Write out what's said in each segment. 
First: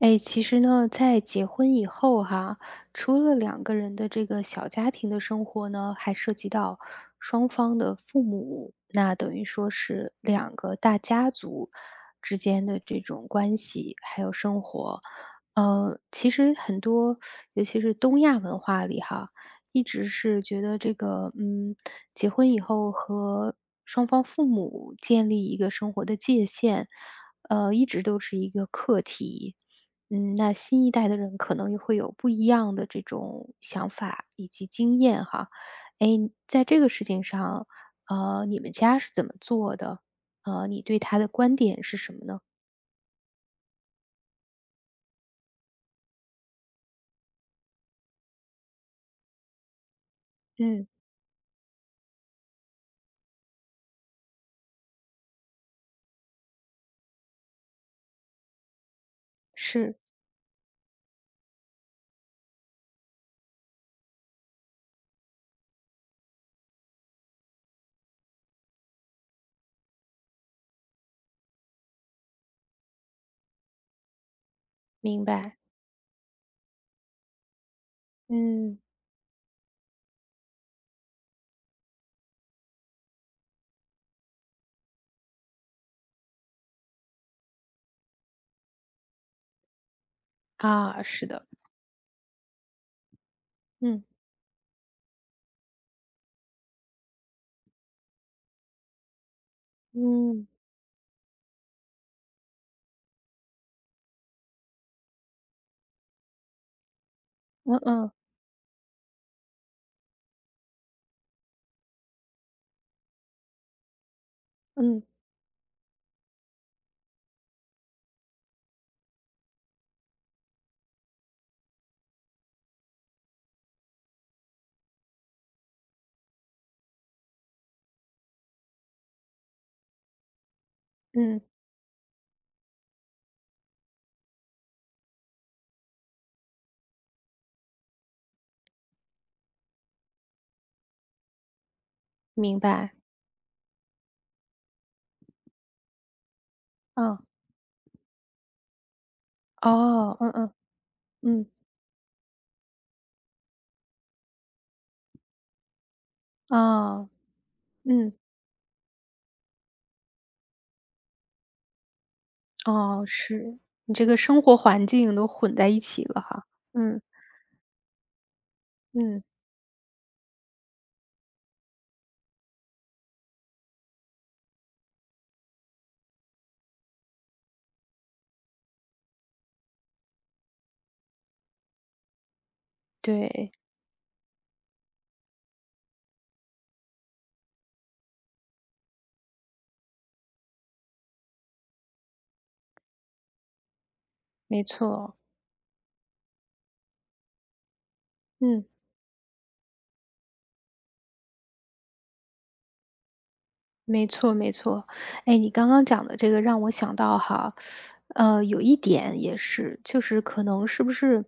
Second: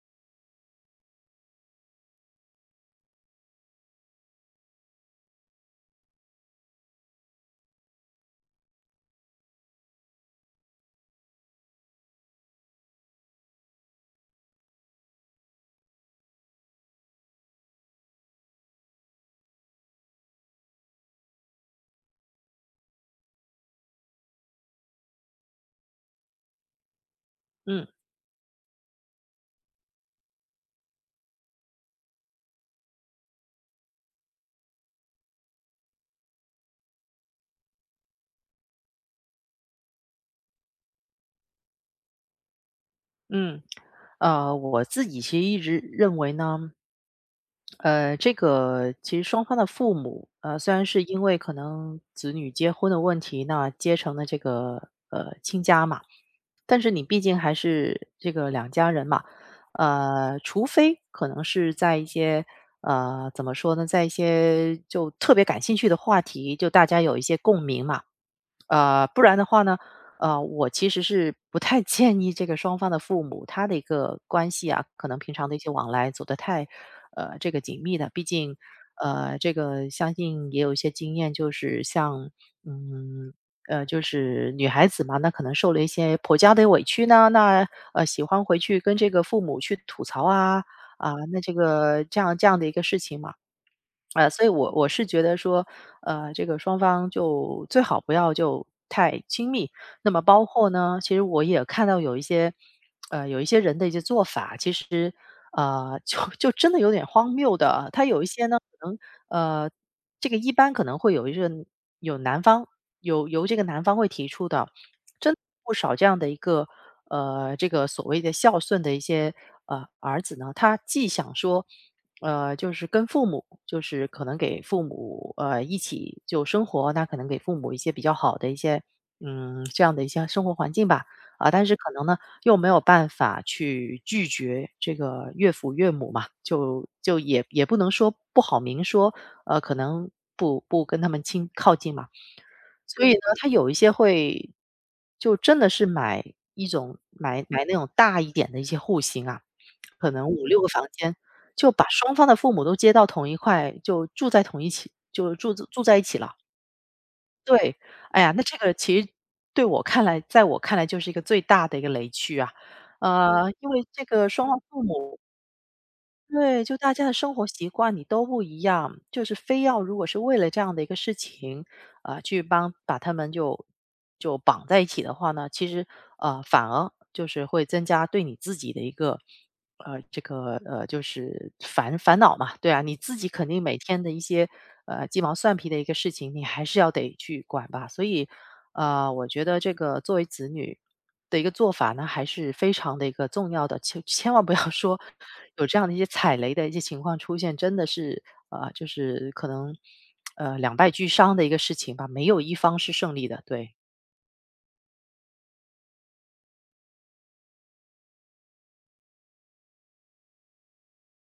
哎，其实呢，在结婚以后哈，除了两个人的这个小家庭的生活呢，还涉及到双方的父母，那等于说是两个大家族之间的这种关系，还有生活。其实很多，尤其是东亚文化里哈，一直是觉得这个，结婚以后和双方父母建立一个生活的界限，嗯一直都是一个课题。嗯，那新一代的人可能也会有不一样的这种想法以及经验哈。哎，在这个事情上，你们家是怎么做的？你对他的观点是什么呢？嗯，我自己其实一直认为呢，这个其实双方的父母，虽然嗯，是因为可能子女结婚的问题，那结成了这个亲家嘛，但是你毕竟还是这个两家人嘛，是，除非可能是在一些怎么说呢，在一些就特别感兴趣的话题，就大家有一些共鸣嘛，不然的话呢，我其实是不太建议这个双方的父母他的一个关系啊，可能明平常的白，一些往来走得太，这个紧密的。毕竟，嗯，这个相信也有一些经验，就是像，嗯，就是女孩子嘛，那可能受了一些婆家的委屈呢，那喜欢回去跟这个父母去吐槽啊。啊，啊，是那的，这个这样的一个事情嘛。嗯啊，所以我是觉得说，这个双方就最好不要就太亲密。那么包嗯，括呢，其实我也看到有一些，有一些人的一些做法，其实，就真的有点荒谬的嗯啊。他嗯有一些呢，可能，呃，这个一般可能会有一个有男方由这个男方会提出的，嗯真的不少这样的一个，这个所谓的孝顺的一些儿子呢，他既想说。就是跟父母，就是可能给父母，一起就生活，那可能给父母一些比较好的一些，这样的一些生活环境吧。嗯，啊，但是可能呢，又没有办法去拒绝这个岳父岳母嘛，就也不能说不好明说，可能不跟他们亲靠近嘛。明白，所以呢，他有一些会就真的是买一种嗯买那种大一点的一些户型啊，可哦，能嗯五嗯六个房间，嗯就把双方的父母都接到同一块，就住在同一起就住在一起了。哦，对。嗯哎呀，那这个其实对我看来在我看来就是一个最大的一个雷区啊。哦，是因为你这这个个生双活方父环境母都混在一起了哈。对，就大嗯家的生活习惯你都不一样，嗯，就是非要如果是为了这样的一个事情，啊、去帮把他们就绑在一起的话呢，其实反而就是会增加对你自己的一个就是烦恼嘛，对啊，你自己肯对。定每天的一些鸡毛蒜皮的一个事情，你还是要得去管吧，所以我觉得这个作为子女。的一个做法呢，还是非常的一个重要的，千万不要 没 说错，有这样的一些踩雷的一些情况出现，真的是嗯，啊、就是可能两败俱伤的一个事情吧，没有一方是胜利的，对。没错没错。哎，你刚刚讲的这个让我想到哈，有一点也是，就是可能是不是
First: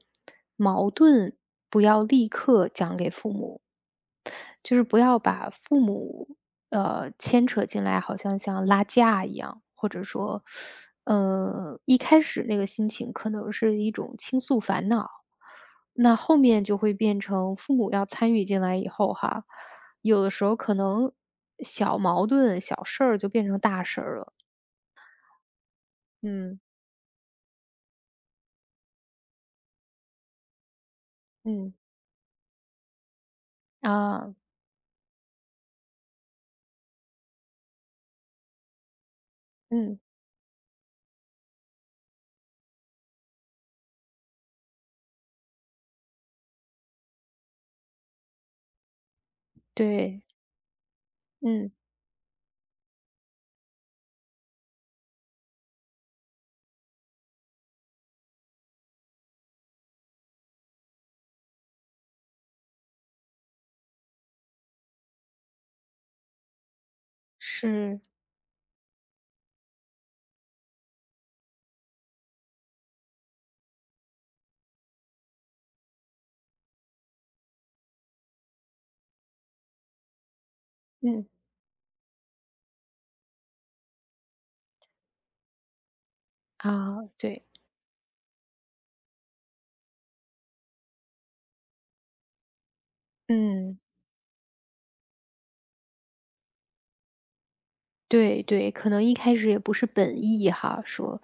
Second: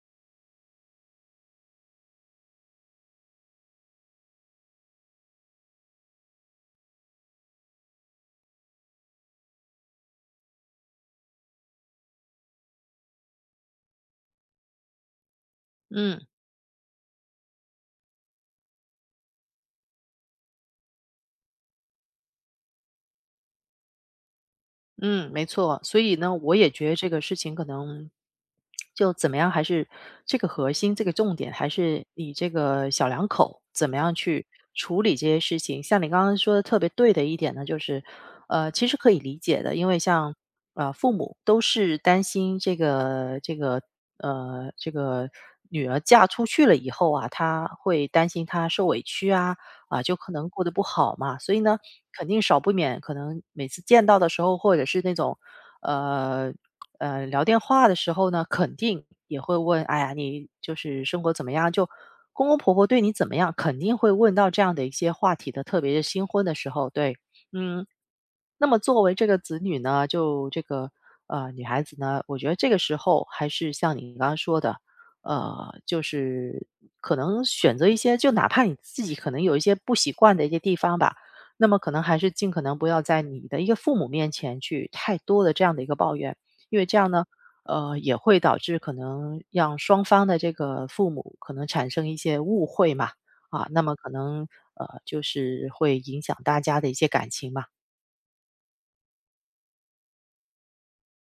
矛盾不要立刻讲给父母，就是不要把父母，牵扯进来，好像像拉架一样，或者说，一开始那个心情可能是一种倾诉烦恼，那嗯。后面就会变成父母要参与进来以后哈，有的时候可能小矛盾、小事儿就变成大事儿了。嗯，没错。所以呢，我嗯，也觉得这个事情可能就怎么样，还是这个核心、这个重点，还嗯，是你这个小两口怎么样啊，去处理这些事情。像你刚刚说的特别对的一点呢，就是其实可以理解的，因为嗯，像父母都是担心这个呃这个女儿嫁出去了以后啊，她会担心她受委屈啊。啊，就对，可能过得不好嘛，所以嗯，呢。肯定少不免可能每次见到的时候，或者是那种，呃，聊电话的时候呢，肯定也会问："哎呀，你就是生活怎么样？"就公公婆婆对你怎么样，肯定会问到这样的一些话题的，特别是新婚的时候，对。嗯。是，那么作为这个子女呢，就这个女孩子呢，我觉得这个时候还是像你刚刚说的，就是可能选择一些，就哪怕你自己可能有一些不习惯的一些地方吧，嗯，那么可能还是尽可能不要在你的一个父母面前去太多的这样的一个抱怨，因为这啊，样呢，对，也会导致可能让双方的这个父母可能产生一些误会嘛，啊，嗯。那么可能就是会影响大家的一些感情嘛。对对，可能一开始也不是本意哈，说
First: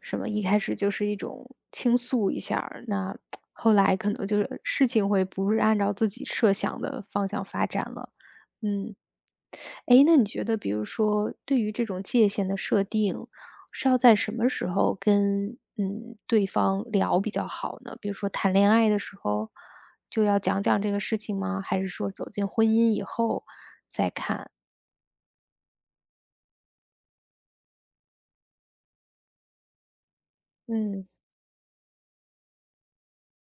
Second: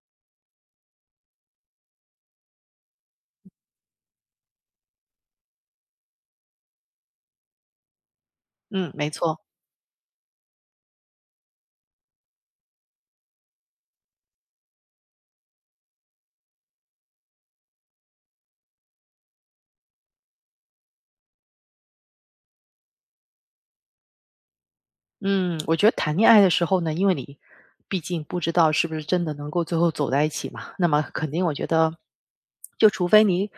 什么一开始就是一种倾诉一下儿那后来可能就是事情会不是按照自己设想的方向发展了。嗯，嗯，没错。诶，那你觉得比如说对于这种界限的设定，是要在什么时候跟对方聊比较好呢？比如说谈恋爱的时候就要讲讲这个事情吗？还是说走进婚姻以后？嗯，我觉得谈恋爱的时候呢，因为你毕竟不知道是不是真的能够最后走在一起嘛，那么嗯，肯定我觉得，就除非你，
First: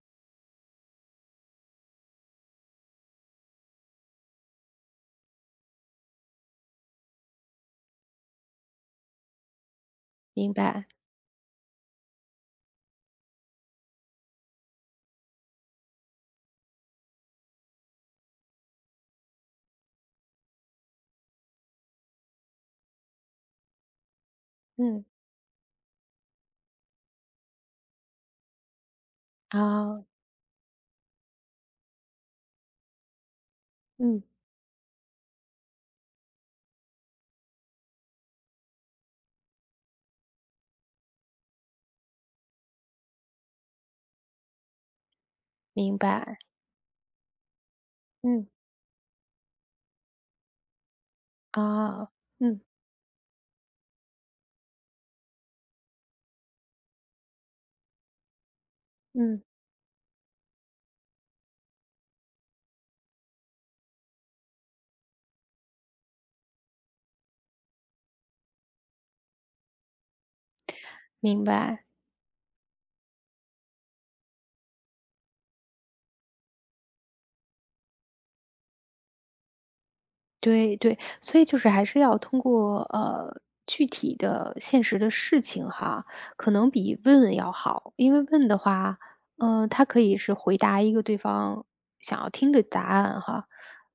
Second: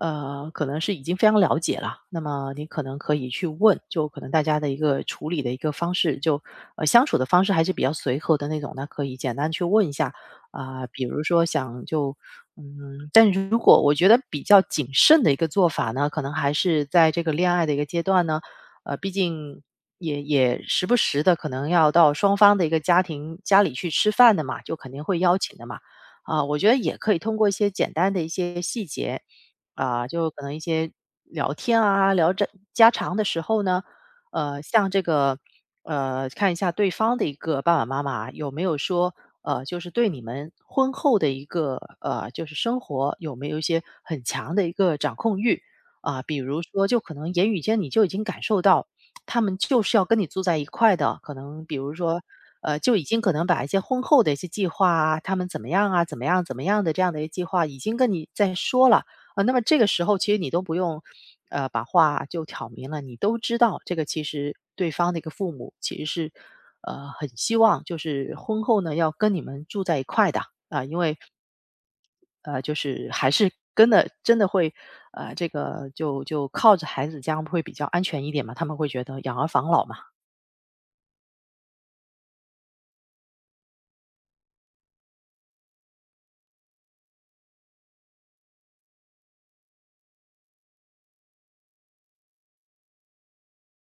可能是已经非常了解了，那么你可能可以去问，就可能大家的一个处理的一个方式，就相处的方式还是比较随和的那种，那可以简单去问一下明啊、白，比如说想就。嗯，但如果我觉得比较谨慎的一个做法呢，可能还是在这个恋爱的一个阶段呢，毕竟也时不时的可能要到双方的一个家庭家里去吃饭的嘛，就肯定嗯，会邀请的嘛。啊，我觉得也可以通过一些简单的一些细节，啊。啊，就可能一些聊天啊，聊着家常的时候呢，嗯，像这个，看一下对方的一个爸爸妈妈有没有说，就是对你们婚后的一个，就是生活有没有一些很强的一个掌控欲。明啊，比白，如说就可能言语间你就已经感嗯，受到他们就是要跟你住在一块的，可能比如啊，说，嗯就已经可能把一些婚后的一些计划啊，他们怎么样啊，怎么样的这样的一些计划，已经跟你在说了嗯，啊。那么这个时候，其实你都不用，把话就挑明了，你都知道这个其实对方的一个父母其实是，很希望就是婚后呢要跟你们住在一块的啊，因为明白，就是还是跟的真的会，这个就靠着孩子这样会比较安全一点嘛，他们会觉得养儿防老嘛。对对，所以就是还是要通过具体的现实的事情哈，可能比问要好，因为问的话，它可以是回答一个对方想要听的答案哈，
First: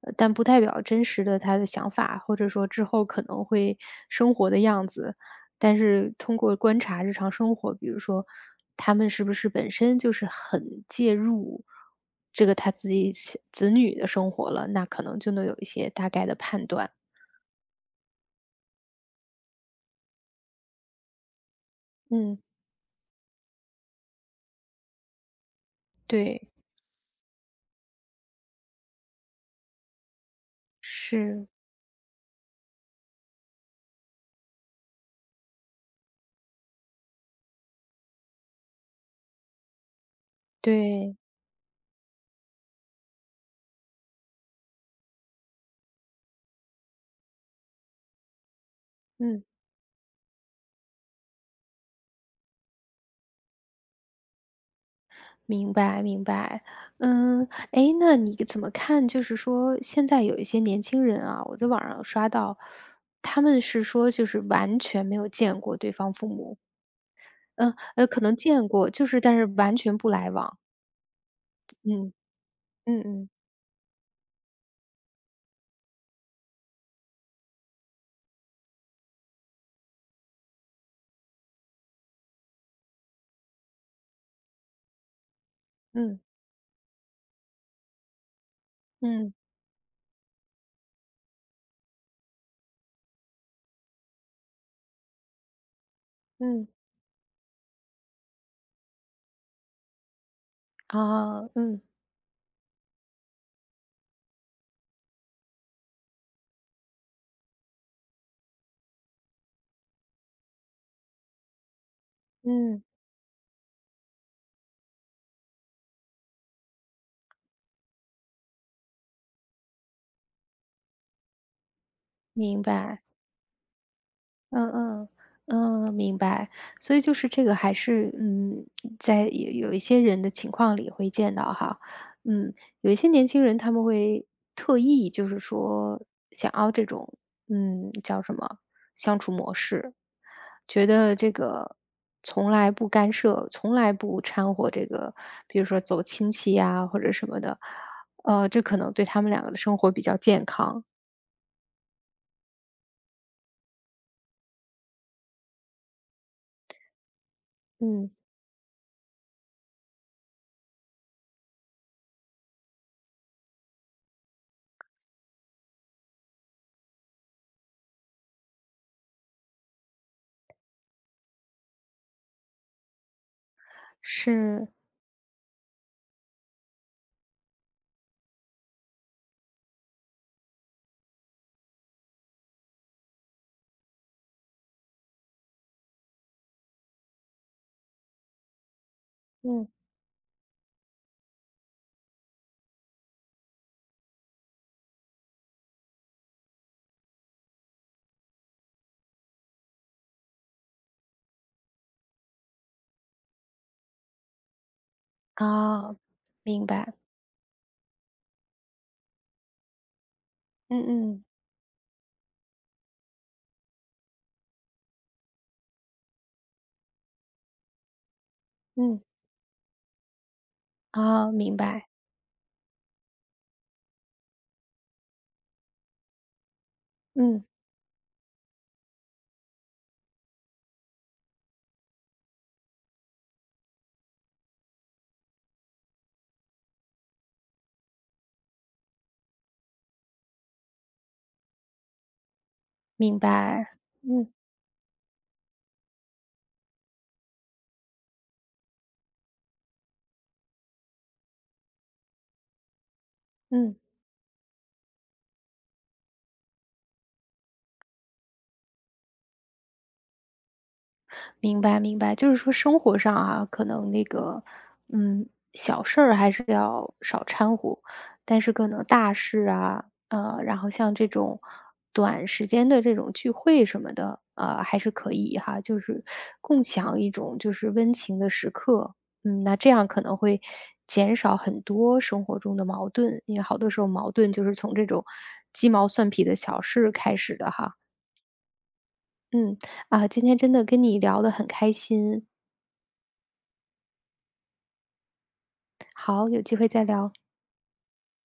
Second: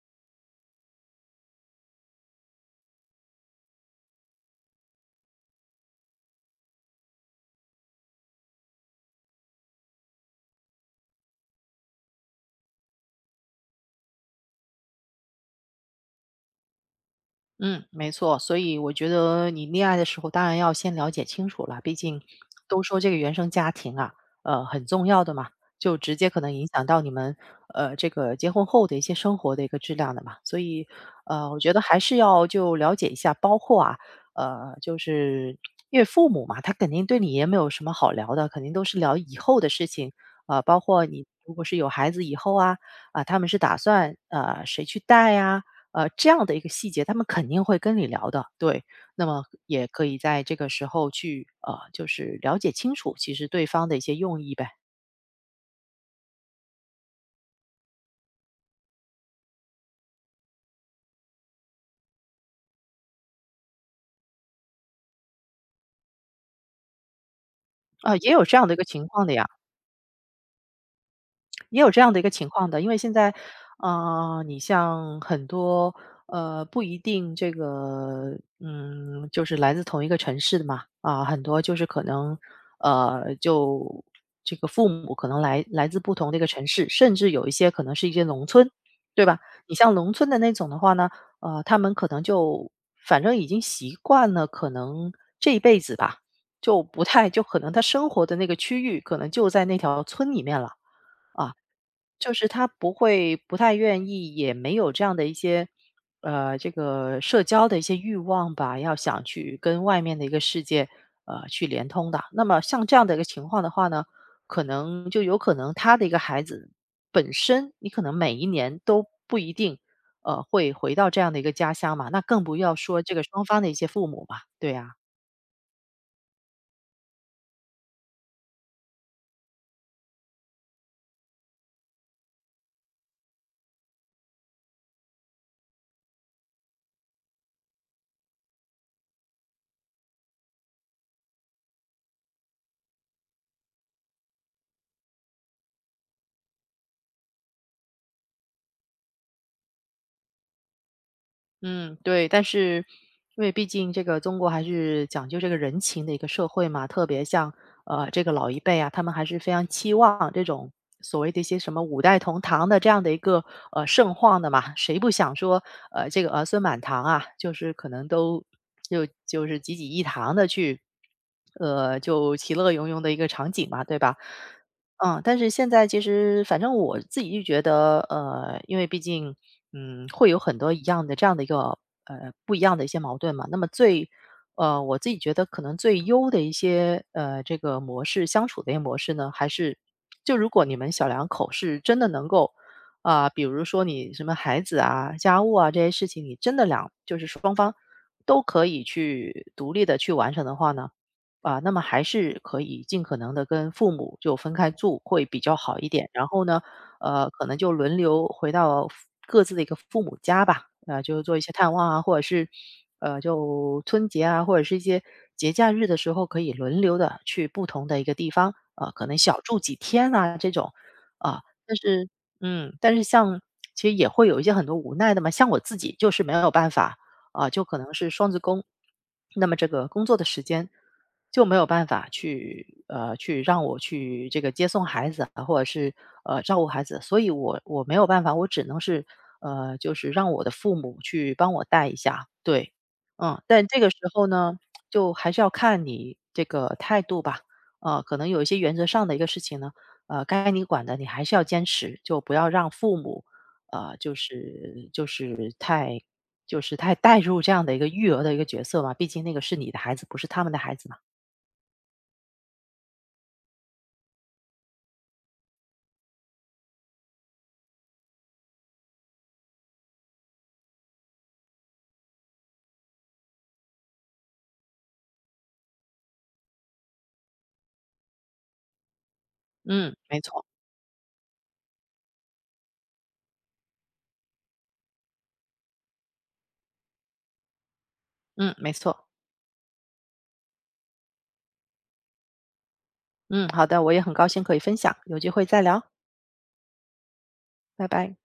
但不代表真实的他的想法，或者说之后可能会生活的样子，但是通过观察日常生活，比如说他们是不是本身就是很介入这个他自己小子女的生活了，那可能就能有一些大概的判断。嗯，没错，所以我觉得你恋爱的时候，当然要先了解清楚了。毕竟嗯，都说这个原生家庭啊，很重要的嘛，就直接可对，能影响到你们这个结婚后的一些生活的一个质量的嘛。所以是，我觉得还是要就了解一下，包括啊，就是因为父母嘛，他肯定对你也没有什么好聊的，肯定都是聊以后的事情啊、包括对，你如果是有孩子以后啊，啊、他们是打算谁去带呀、这样的一个细节，他们肯定会跟你聊的，对。那么嗯，也可以在这个时候去，就是了解清楚其实对方的一些用意呗。明白明白。嗯，诶，那你怎么看？就是说现在有一些年轻人啊，我在网上刷到，他们是说就是完全没有见过对方父母，嗯，啊，可也能有这样见的一个过，就情是况的但是呀。完全不来往。也有这样嗯。的一个情况的，因为嗯现嗯在，你像很多，不一定这个，就是来自同一个城市的嘛，啊，很多就是可能，就这个父母可能来自不嗯同的一个城市，甚至有一些可能是一些农村，对嗯吧？你像农村的那种的话呢，他们可能就反正已经习惯了，可能这一辈子吧，嗯，就不太就可能他生活的那个区域可能就在那条村里面了。哦，嗯就是他不会不太愿意，也没有这样的一些，这个社交的一些欲望吧，要想去跟外面的一个世界，去连通的。那么嗯，像这样的一个情况的话呢，可能就有可能他的一个孩子本身，你可能每一年都不一定，会回到这样的一个家乡嘛，那更不明要说白。这个双方的一些父母嘛，对嗯呀、嗯，嗯，明白。所以就是这个还是，在有一些人的情况里会见到哈。嗯，有一些年轻人他们会特意就是说想要这种，叫什么，相处模式，觉得这个从来不干涉，从来不掺和这个，比如说走亲戚呀或者什么的，这可能对他们两个的生活比较健康。嗯，对，但是因为毕竟这个中国还是讲究这个人情的一个社会嘛，特别像嗯，这个老一辈啊，他们还是非常期望这种所谓的一些什么五代同堂的这样的一个盛况的嘛，谁不想说这个儿孙满堂啊，就是可能都就是济济一堂的去。就其乐融融的一个场景嘛，对吧？是，嗯，但是现在其实反正我自己就觉得，因为毕竟，会有很多一样的这样的一个不一样的一些矛盾嘛。那么最我自己觉得可能最优的一些这个模式相处的一些模式呢，还嗯。是就如果你们小两口是真的能够啊、比如说你什么孩子啊、家务啊这些事情，你真的就是双方都可以去独立的去完成的话呢。啊，那么还是可以尽可能的跟父母就分开住会比较好一哦，点。然后呢，明白，可能就轮流回到各自的一个父母家吧，嗯就是嗯，做一些探望啊，或者是，就春节啊，或者是一些节假日的时候，可以轮流的去不同的一个地方，嗯，可能小住几天啊这种。哦，啊，明白，但是像其实也会有一些很多无奈的嘛，像我自己就是没有办法，嗯，啊，就可能是双职工，那么这个工作的时间就没有办法去去让我去这个接送孩子啊，或者是照顾孩子，所以我没有办法，我只能是就是让我的父母去帮我带一下，对。明嗯，但白，这个时候嗯，呢，就还是要看你这个态度吧，可能有一些原则上的一个事情呢，该你管的你还是要坚持，就不要让父母。嗯。就是就是太带入这样的一个育儿的一个角色嘛，毕竟那个是你的孩子，不是他们的孩子嘛。明白明白，就是说生活上啊，可能那个，嗯，小事儿还是要少掺和，但是可能大事啊，然后像这种短时间的这种聚会什么的，还是可以哈，就是共享一种就是温情的时刻，嗯，那这样嗯，可能没会错。减少很多生活中的矛盾，因为好多时候矛盾就是从这种鸡毛蒜皮的小事开始的哈，嗯，没错。嗯，啊，今天真的跟你聊得很开心。嗯，好的，我也很高兴可以分享，有机会再聊。好，有机会再聊。拜拜。